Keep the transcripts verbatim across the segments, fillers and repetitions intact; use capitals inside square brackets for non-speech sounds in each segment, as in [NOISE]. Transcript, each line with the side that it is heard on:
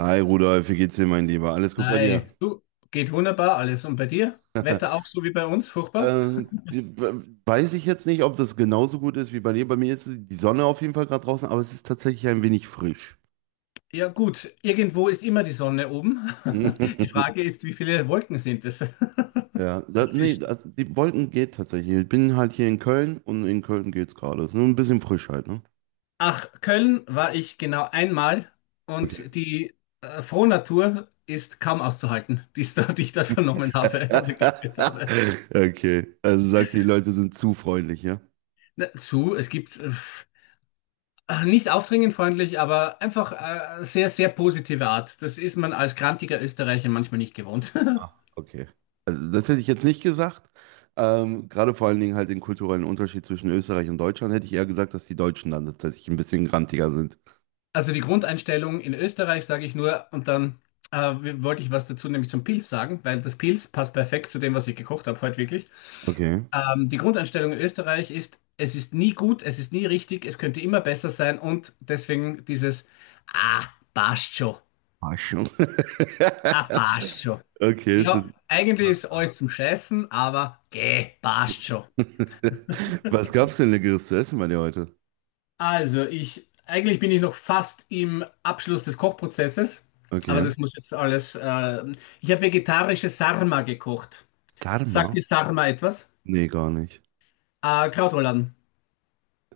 right: Hi Rudolf, wie geht's dir, mein Lieber? Alles gut bei dir?
left: Hi, du, geht wunderbar alles. Und bei dir?
right: [LAUGHS]
left: Wetter auch so wie bei uns, furchtbar?
right: äh, weiß ich jetzt nicht, ob das genauso gut ist wie bei dir. Bei mir ist die Sonne auf jeden Fall gerade draußen, aber es ist tatsächlich ein wenig frisch.
left: Ja, gut, irgendwo ist immer die Sonne oben. [LAUGHS] Die
right: [LAUGHS]
left: Frage ist, wie viele Wolken sind es
right: Ja,
left: [LAUGHS]
right: da, nee,
left: dazwischen?
right: also die Wolken geht tatsächlich. Ich bin halt hier in Köln und in Köln geht's gerade. Ist nur ein bisschen frisch halt, ne?
left: Ach, Köln war ich genau einmal
right: Okay.
left: und die äh, Frohnatur ist kaum auszuhalten, die ich da, [LAUGHS] die ich da vernommen habe [LAUGHS] oder gespürt
right: [LAUGHS]
left: habe.
right: Okay, also sagst du, die Leute sind zu freundlich, ja?
left: Na, zu, es gibt äh, ach, nicht aufdringend freundlich, aber einfach äh, sehr, sehr positive Art. Das ist man als grantiger Österreicher manchmal nicht gewohnt. [LAUGHS]
right: Ah, okay. Also das hätte ich jetzt nicht gesagt. Ähm, gerade vor allen Dingen halt den kulturellen Unterschied zwischen Österreich und Deutschland hätte ich eher gesagt, dass die Deutschen dann tatsächlich ein bisschen grantiger sind.
left: Also die Grundeinstellung in Österreich sage ich nur und dann äh, wollte ich was dazu nämlich zum Pilz sagen, weil das Pilz passt perfekt zu dem, was ich gekocht habe heute wirklich.
right: Okay.
left: Ähm, die Grundeinstellung in Österreich ist, es ist nie gut, es ist nie richtig, es könnte immer besser sein und deswegen dieses Ah, passt schon,
right: Ah, schon. [LAUGHS]
left: ah, passt schon.
right: Okay, das
left: Ja, eigentlich
right: passt.
left: ist alles zum Scheißen, aber geh, passt schon.
right: [LAUGHS] Was gab's denn Leckeres zu essen bei dir heute?
left: Also, ich eigentlich bin ich noch fast im Abschluss des Kochprozesses, aber
right: Okay.
left: das muss jetzt alles. Äh, ich habe vegetarische Sarma gekocht. Sagt
right: Dharma?
left: dir Sarma etwas?
right: Nee, gar nicht.
left: Äh, Krautrouladen.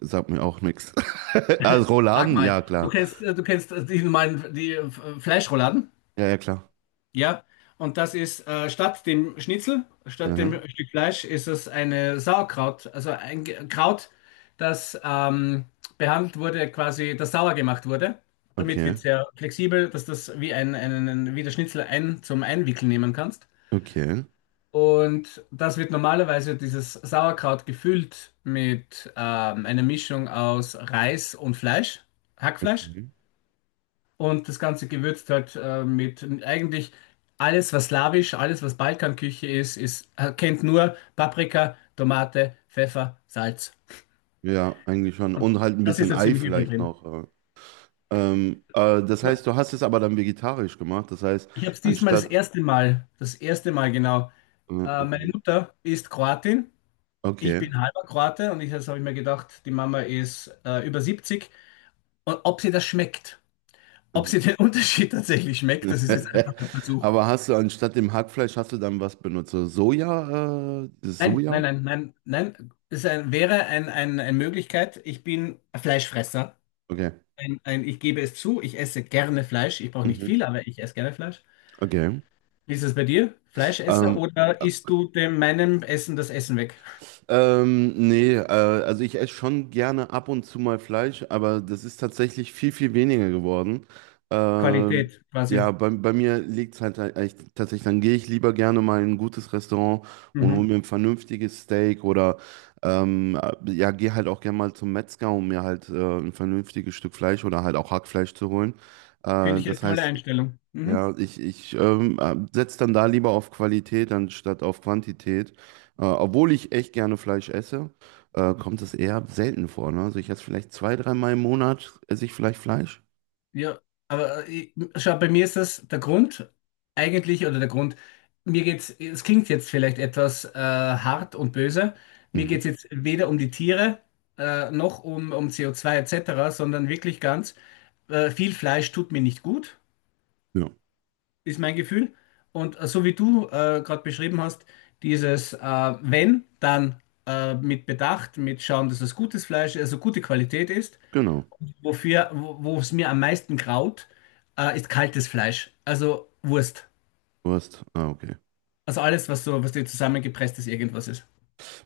right: Sagt mir auch nichts. [LAUGHS] Also
left: Sag
right: Rouladen?
left: mal,
right: Ja,
left: du
right: klar.
left: kennst, äh, du kennst äh, die normalen die äh, Fleischrouladen?
right: Ja, ja, klar.
left: Ja, und das ist äh, statt dem Schnitzel, statt dem
right: Ja,
left: Stück Fleisch, ist es eine Sauerkraut, also ein Ge- Kraut, das ähm, behandelt wurde, quasi, das sauer gemacht wurde. Damit wird
right: okay.
left: es sehr flexibel, dass das wie ein, einen, wie der Schnitzel ein, zum Einwickeln nehmen kannst.
right: Okay.
left: Und das wird normalerweise dieses Sauerkraut gefüllt mit ähm, einer Mischung aus Reis und Fleisch, Hackfleisch.
right: Okay.
left: Und das Ganze gewürzt halt äh, mit eigentlich alles, was slawisch, alles, was Balkanküche ist, ist, äh, kennt nur Paprika, Tomate, Pfeffer, Salz.
right: Ja, eigentlich schon.
left: Und
right: Und halt ein
left: das ist
right: bisschen
left: ja
right: Ei
left: ziemlich übel
right: vielleicht
left: drin.
right: noch. äh, Ähm, äh, das
left: Ja.
right: heißt, du hast es aber dann vegetarisch gemacht. Das heißt,
left: Ich habe es diesmal das
right: anstatt.
left: erste Mal, das erste Mal genau.
right: äh,
left: Äh, meine
right: Okay.
left: Mutter ist Kroatin, ich
right: Okay.
left: bin halber Kroate und ich, das habe ich mir gedacht, die Mama ist äh, über siebzig. Und ob sie das schmeckt, ob sie
right: Mhm.
left: den [LAUGHS] Unterschied tatsächlich schmeckt, das ist jetzt einfach
right: [LAUGHS]
left: ein Versuch.
right: Aber hast du anstatt dem Hackfleisch hast du dann was benutzt? So Soja? Äh, dieses
left: Nein, nein,
right: Soja?
left: nein, nein, nein. Es ein, wäre ein, ein, eine Möglichkeit. Ich bin ein Fleischfresser.
right: Okay.
left: Ein, ein, ich gebe es zu, ich esse gerne Fleisch. Ich brauche nicht
right: Mhm.
left: viel, aber ich esse gerne Fleisch.
right: Okay.
left: Wie ist es bei dir? Fleischesser
right: Ähm,
left: oder
right: äh,
left: isst du dem meinem Essen das Essen weg?
right: Ähm, nee, äh, also ich esse schon gerne ab und zu mal Fleisch, aber das ist tatsächlich viel, viel weniger geworden. Ähm,
left: Qualität
right: ja,
left: quasi.
right: bei, bei mir liegt es halt eigentlich tatsächlich, dann gehe ich lieber gerne mal in ein gutes Restaurant und
left: Mhm.
right: hole mir ein vernünftiges Steak oder ähm, äh, ja, gehe halt auch gerne mal zum Metzger, um mir halt äh, ein vernünftiges Stück Fleisch oder halt auch Hackfleisch zu holen. Äh,
left: Finde ich eine
right: das
left: tolle
right: heißt,
left: Einstellung. Mhm.
right: ja, ich, ich ähm, setze dann da lieber auf Qualität anstatt auf Quantität. Äh, obwohl ich echt gerne Fleisch esse, äh, kommt es eher selten vor. Ne? Also ich esse vielleicht zwei, dreimal im Monat, esse ich vielleicht Fleisch.
left: Ja, aber äh, ich, schau, bei mir ist das der Grund eigentlich, oder der Grund, mir geht's, es klingt jetzt vielleicht etwas äh, hart und böse, mir
right: Mhm.
left: geht's jetzt weder um die Tiere äh, noch um, um C O zwei et cetera, sondern wirklich ganz, äh, viel Fleisch tut mir nicht gut,
right: Ja,
left: ist mein Gefühl. Und äh, so wie du äh, gerade beschrieben hast, dieses äh, wenn, dann äh, mit Bedacht, mit schauen, dass es gutes Fleisch, also gute Qualität ist.
right: genau.
left: Wofür, wo es mir am meisten graut, äh, ist kaltes Fleisch. Also Wurst.
right: Du hast, ah, okay.
left: Also alles, was so, was dir zusammengepresst ist, irgendwas ist.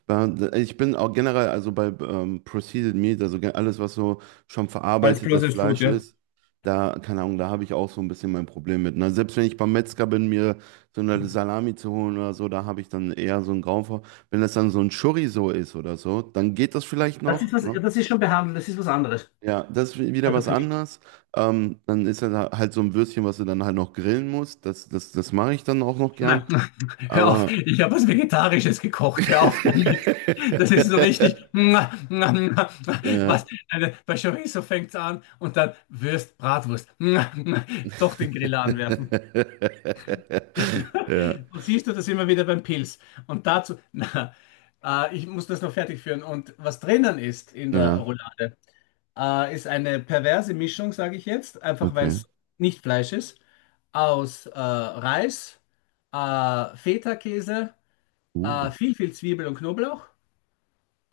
right: Äh, Ich bin auch generell, also bei ähm, Processed Meat, also ge- alles, was so schon
left: Alles bloß
right: verarbeitetes
left: als Food,
right: Fleisch
left: ja.
right: ist, da, keine Ahnung, da habe ich auch so ein bisschen mein Problem mit. Ne? Selbst wenn ich beim Metzger bin, mir so eine Salami zu holen oder so, da habe ich dann eher so einen Grauen vor. Wenn das dann so ein Chorizo ist oder so, dann geht das vielleicht
left: Das ist
right: noch,
left: was,
right: ne?
left: das ist schon behandelt, das ist was anderes.
right: Ja, das ist wieder
left: Also
right: was
left: für mich.
right: anderes. Ähm, dann ist das halt so ein Würstchen, was du dann halt noch grillen musst. Das, das, das mache ich dann auch noch gern.
left: Na, [LAUGHS] hör auf,
right: Aber.
left: ich habe was Vegetarisches gekocht. Hör auf damit. Das
right: [LAUGHS]
left: ist so richtig. [LAUGHS]
right: ja,
left: Was? Also, bei Chorizo fängt's an und dann Würst, Bratwurst. [LAUGHS] Doch den Griller anwerfen.
right: [LAUGHS] Ja,
left: Und siehst du das immer wieder beim Pilz. Und dazu, [LAUGHS] na, äh, ich muss das noch fertig führen. Und was drinnen ist in der
right: ja,
left: Roulade, äh, ist eine perverse Mischung, sage ich jetzt, einfach weil
right: okay.
left: es nicht Fleisch ist, aus äh, Reis, äh, Feta-Käse,
right: Uh,
left: äh, viel, viel Zwiebel und Knoblauch,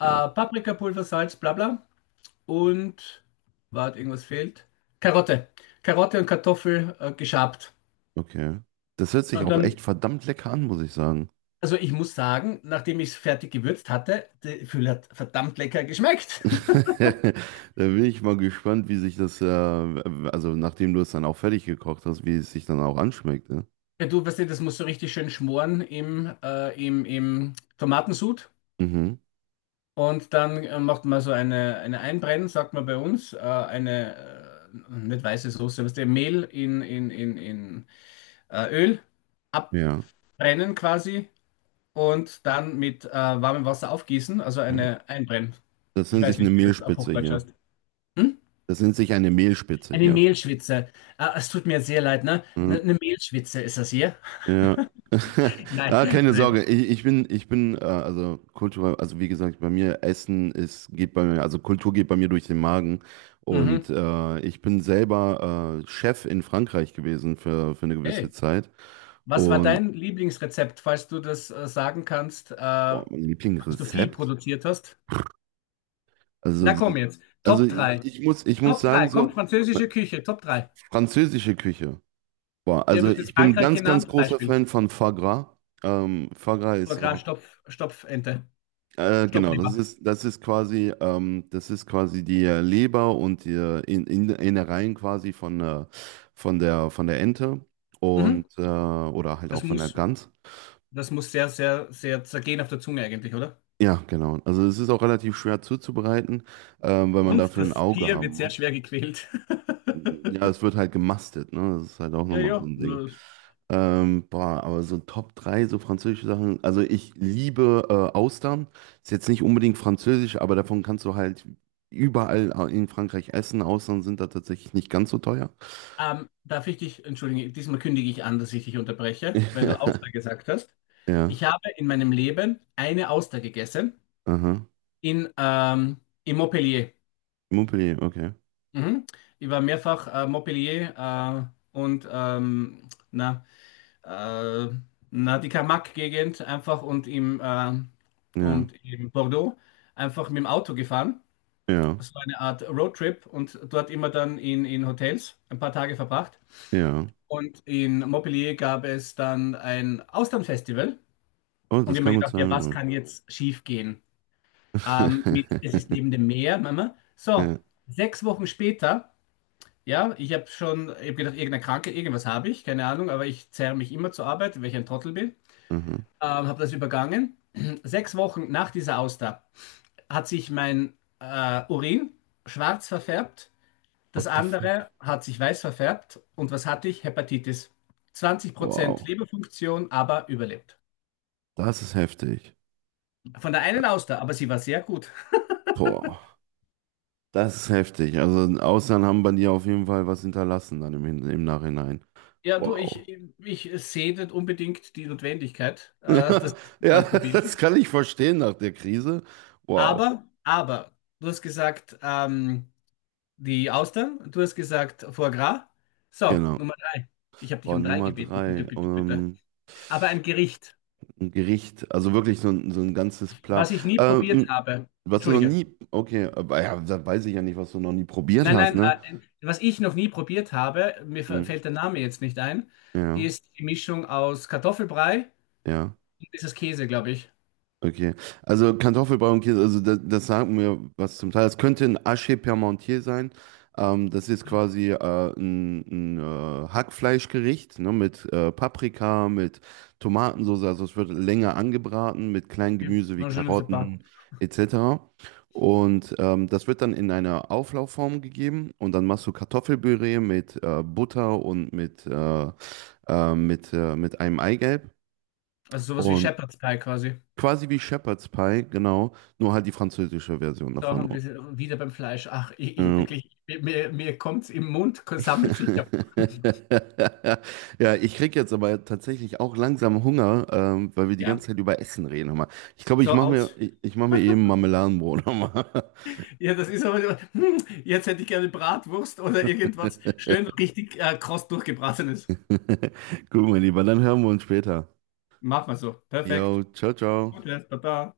right: ja,
left: Paprikapulver, Salz, bla bla. Und, warte, irgendwas fehlt. Karotte. Karotte und Kartoffel äh, geschabt.
right: okay. Das hört sich
left: Und
right: auch
left: dann
right: echt verdammt lecker an, muss ich sagen.
left: Also ich muss sagen, nachdem ich es fertig gewürzt hatte, der Füll hat verdammt lecker geschmeckt. [LAUGHS]
right: [LAUGHS] Da bin ich mal gespannt, wie sich das, äh, also nachdem du es dann auch fertig gekocht hast, wie es sich dann auch anschmeckt. Ne?
left: Ja, du weißt ja, das muss so richtig schön schmoren im, äh, im, im Tomatensud.
right: Mhm.
left: Und dann äh, macht man so eine, eine Einbrennen, sagt man bei uns, äh, eine äh, nicht weiße Soße, was der Mehl in, in, in, in äh, Öl
right: Ja,
left: abbrennen quasi und dann mit äh, warmem Wasser aufgießen, also
right: ja.
left: eine Einbrennen.
right: Das
left: Ich
right: nennt sich
left: weiß
right: eine
left: nicht, wie das auf
right: Mehlspitze
left: Hochdeutsch
right: hier.
left: heißt. Hm?
right: Das nennt sich eine Mehlspitze
left: Eine
right: hier.
left: Mehlschwitze. Ah, es tut mir sehr leid, ne? Ne- Eine
right: Mhm.
left: Mehlschwitze ist das hier?
right: Ja. [LAUGHS]
left: [LAUGHS] Nein,
right: Ah, keine
left: nein.
right: Sorge. Ich, ich bin, ich bin, äh, also Kultur, also wie gesagt, bei mir Essen ist, geht bei mir, also Kultur geht bei mir durch den Magen.
left: Mhm.
right: Und äh, ich bin selber äh, Chef in Frankreich gewesen für, für eine gewisse
left: Hey,
right: Zeit.
left: was war
right: Und
left: dein Lieblingsrezept, falls du das äh, sagen kannst, äh, als
right: boah, mein
left: du viel
right: Lieblingsrezept.
left: produziert hast? Na komm
right: Also,
left: jetzt,
right: also
left: Top
right: ich,
left: drei.
right: ich muss, ich muss
left: Top
right: sagen,
left: drei. Komm,
right: so,
left: französische Küche, Top drei.
right: französische Küche. Boah,
left: Wie hat
right: also
left: das jetzt
right: ich bin
left: Frankreich
right: ganz, ganz
left: genannt?
right: großer
left: Beispiel.
right: Fan von Foie Gras. Ähm, Foie Gras ist
left: Foie Gras,
right: so.
left: Stopf, Stopfente,
right: Äh, genau, das
left: Stopfleber.
right: ist, das ist quasi, ähm, das ist quasi die äh, Leber und die äh, in, in, Innereien quasi von, äh, von der, von der Ente und,
left: Mhm.
right: äh, oder halt
left: Das
right: auch von der
left: muss,
right: Gans.
left: das muss sehr, sehr, sehr zergehen auf der Zunge eigentlich, oder?
right: Ja, genau. Also es ist auch relativ schwer zuzubereiten, ähm, weil man
left: Und
right: dafür ein
left: das
right: Auge
left: Tier
right: haben
left: wird sehr
right: muss.
left: schwer gequält. [LAUGHS]
right: Ja, es wird halt gemastet, ne? Das ist halt auch
left: Ja,
right: nochmal so
left: ja.
right: ein Ding. Ähm, boah, aber so Top drei so französische Sachen. Also ich liebe äh, Austern. Ist jetzt nicht unbedingt französisch, aber davon kannst du halt überall in Frankreich essen. Austern sind da tatsächlich nicht ganz so teuer.
left: Ähm, darf ich dich, entschuldige, diesmal kündige ich an, dass ich dich unterbreche, weil du Auster
right: [LAUGHS]
left: gesagt hast.
right: Ja,
left: Ich habe in meinem Leben eine Auster gegessen
right: aha.
left: in, ähm, in Montpellier.
right: Montpellier, okay.
left: Mhm. Ich war mehrfach äh, Montpellier äh, und ähm, na, äh, na, die Camargue-Gegend einfach und im, ähm,
right: Ja,
left: und im Bordeaux einfach mit dem Auto gefahren.
right: ja,
left: Das war eine Art Roadtrip und dort immer dann in, in Hotels ein paar Tage verbracht.
right: ja.
left: Und in Montpellier gab es dann ein Austernfestival.
right: Oh,
left: Und
right: das
left: ich habe mir
right: kann gut
left: gedacht, ja,
right: sein.
left: was
right: Oh.
left: kann jetzt schief gehen? Ähm, mit,
right: [LAUGHS]
left: es ist neben dem Meer, Mama. So,
right: Ja,
left: sechs Wochen später, ja, ich habe schon, ich habe gedacht, irgendeine Krankheit, irgendwas habe ich, keine Ahnung, aber ich zerre mich immer zur Arbeit, weil ich ein Trottel bin.
right: aha.
left: Ähm, habe das übergangen. [CLEARS THROAT] Sechs Wochen nach dieser Auster hat sich mein äh, Urin schwarz verfärbt. Das
right: What the fuck?
left: andere hat sich weiß verfärbt. Und was hatte ich? Hepatitis. zwanzig Prozent
right: Wow.
left: Leberfunktion, aber überlebt.
right: Das ist heftig.
left: Von der einen Auster, aber sie war sehr gut.
right: Boah. Das ist heftig. Also im Ausland haben bei dir auf jeden Fall was hinterlassen dann im, Hin- im Nachhinein.
left: Ja, du,
right: Wow.
left: ich,
right: [LAUGHS]
left: ich sehe nicht unbedingt die Notwendigkeit, äh,
right: Ja,
left: dass ich
right: ja,
left: mal
right: das
left: probiere.
right: kann ich verstehen nach der Krise. Wow.
left: Aber, aber, du hast gesagt, ähm, die Austern, du hast gesagt, Foie Gras. So, Nummer
right: Genau.
left: drei. Ich habe dich
right: Boah,
left: um drei
right: Nummer
left: gebeten, bitte,
right: drei.
left: bitte, bitte.
right: Ähm,
left: Aber ein Gericht,
right: ein Gericht. Also wirklich so ein, so ein ganzes Plan.
left: was ich nie probiert
right: Ähm,
left: habe.
right: was du noch
left: Entschuldige.
right: nie. Okay, aber ja, da weiß ich ja nicht, was du noch nie probiert
left: Nein,
right: hast,
left: nein,
right: ne?
left: äh, was ich noch nie probiert habe, mir f-
right: Mhm.
left: fällt der Name jetzt nicht ein,
right: Ja,
left: ist die Mischung aus Kartoffelbrei
right: ja.
left: und dieses Käse, glaube ich.
right: Okay, also Kartoffelbrei und Käse, also das, das sagt mir was zum Teil. Es könnte ein Haché Parmentier sein. Ähm, das ist quasi äh, ein, ein äh, Hackfleischgericht ne, mit äh, Paprika, mit Tomatensauce. Also es wird länger angebraten mit kleinen
left: Okay.
right: Gemüse wie
left: Noch ein schönes Paar.
right: Karotten et cetera. Und ähm, das wird dann in eine Auflaufform gegeben und dann machst du Kartoffelpüree mit äh, Butter und mit, äh, äh, mit, äh, mit einem Eigelb.
left: Also sowas wie
right: Und
left: Shepherd's Pie quasi.
right: quasi wie Shepherd's Pie, genau. Nur halt die französische Version
left: So,
right: davon.
left: und wir sind wieder beim Fleisch. Ach, ich, ich hab
right: Ja.
left: wirklich, mir, mir kommt's im Mund, sammelt sich ja. [LAUGHS]
right: [LAUGHS] Ja, ich krieg jetzt aber tatsächlich auch langsam Hunger, ähm, weil wir die
left: Ja,
right: ganze Zeit über Essen reden. Hör mal. Ich glaube, ich
left: so
right: mache mir,
left: aus.
right: ich, ich mach mir eben Marmeladenbrot nochmal.
left: Ja, das ist aber, so, hm, jetzt hätte ich gerne Bratwurst oder
right: [LAUGHS]
left: irgendwas schön richtig äh, kross durchgebratenes.
right: Gut, mein Lieber, dann hören wir uns später.
left: Mach mal so.
right: Jo,
left: Perfekt.
right: ciao, ciao.
left: Gutes, Baba.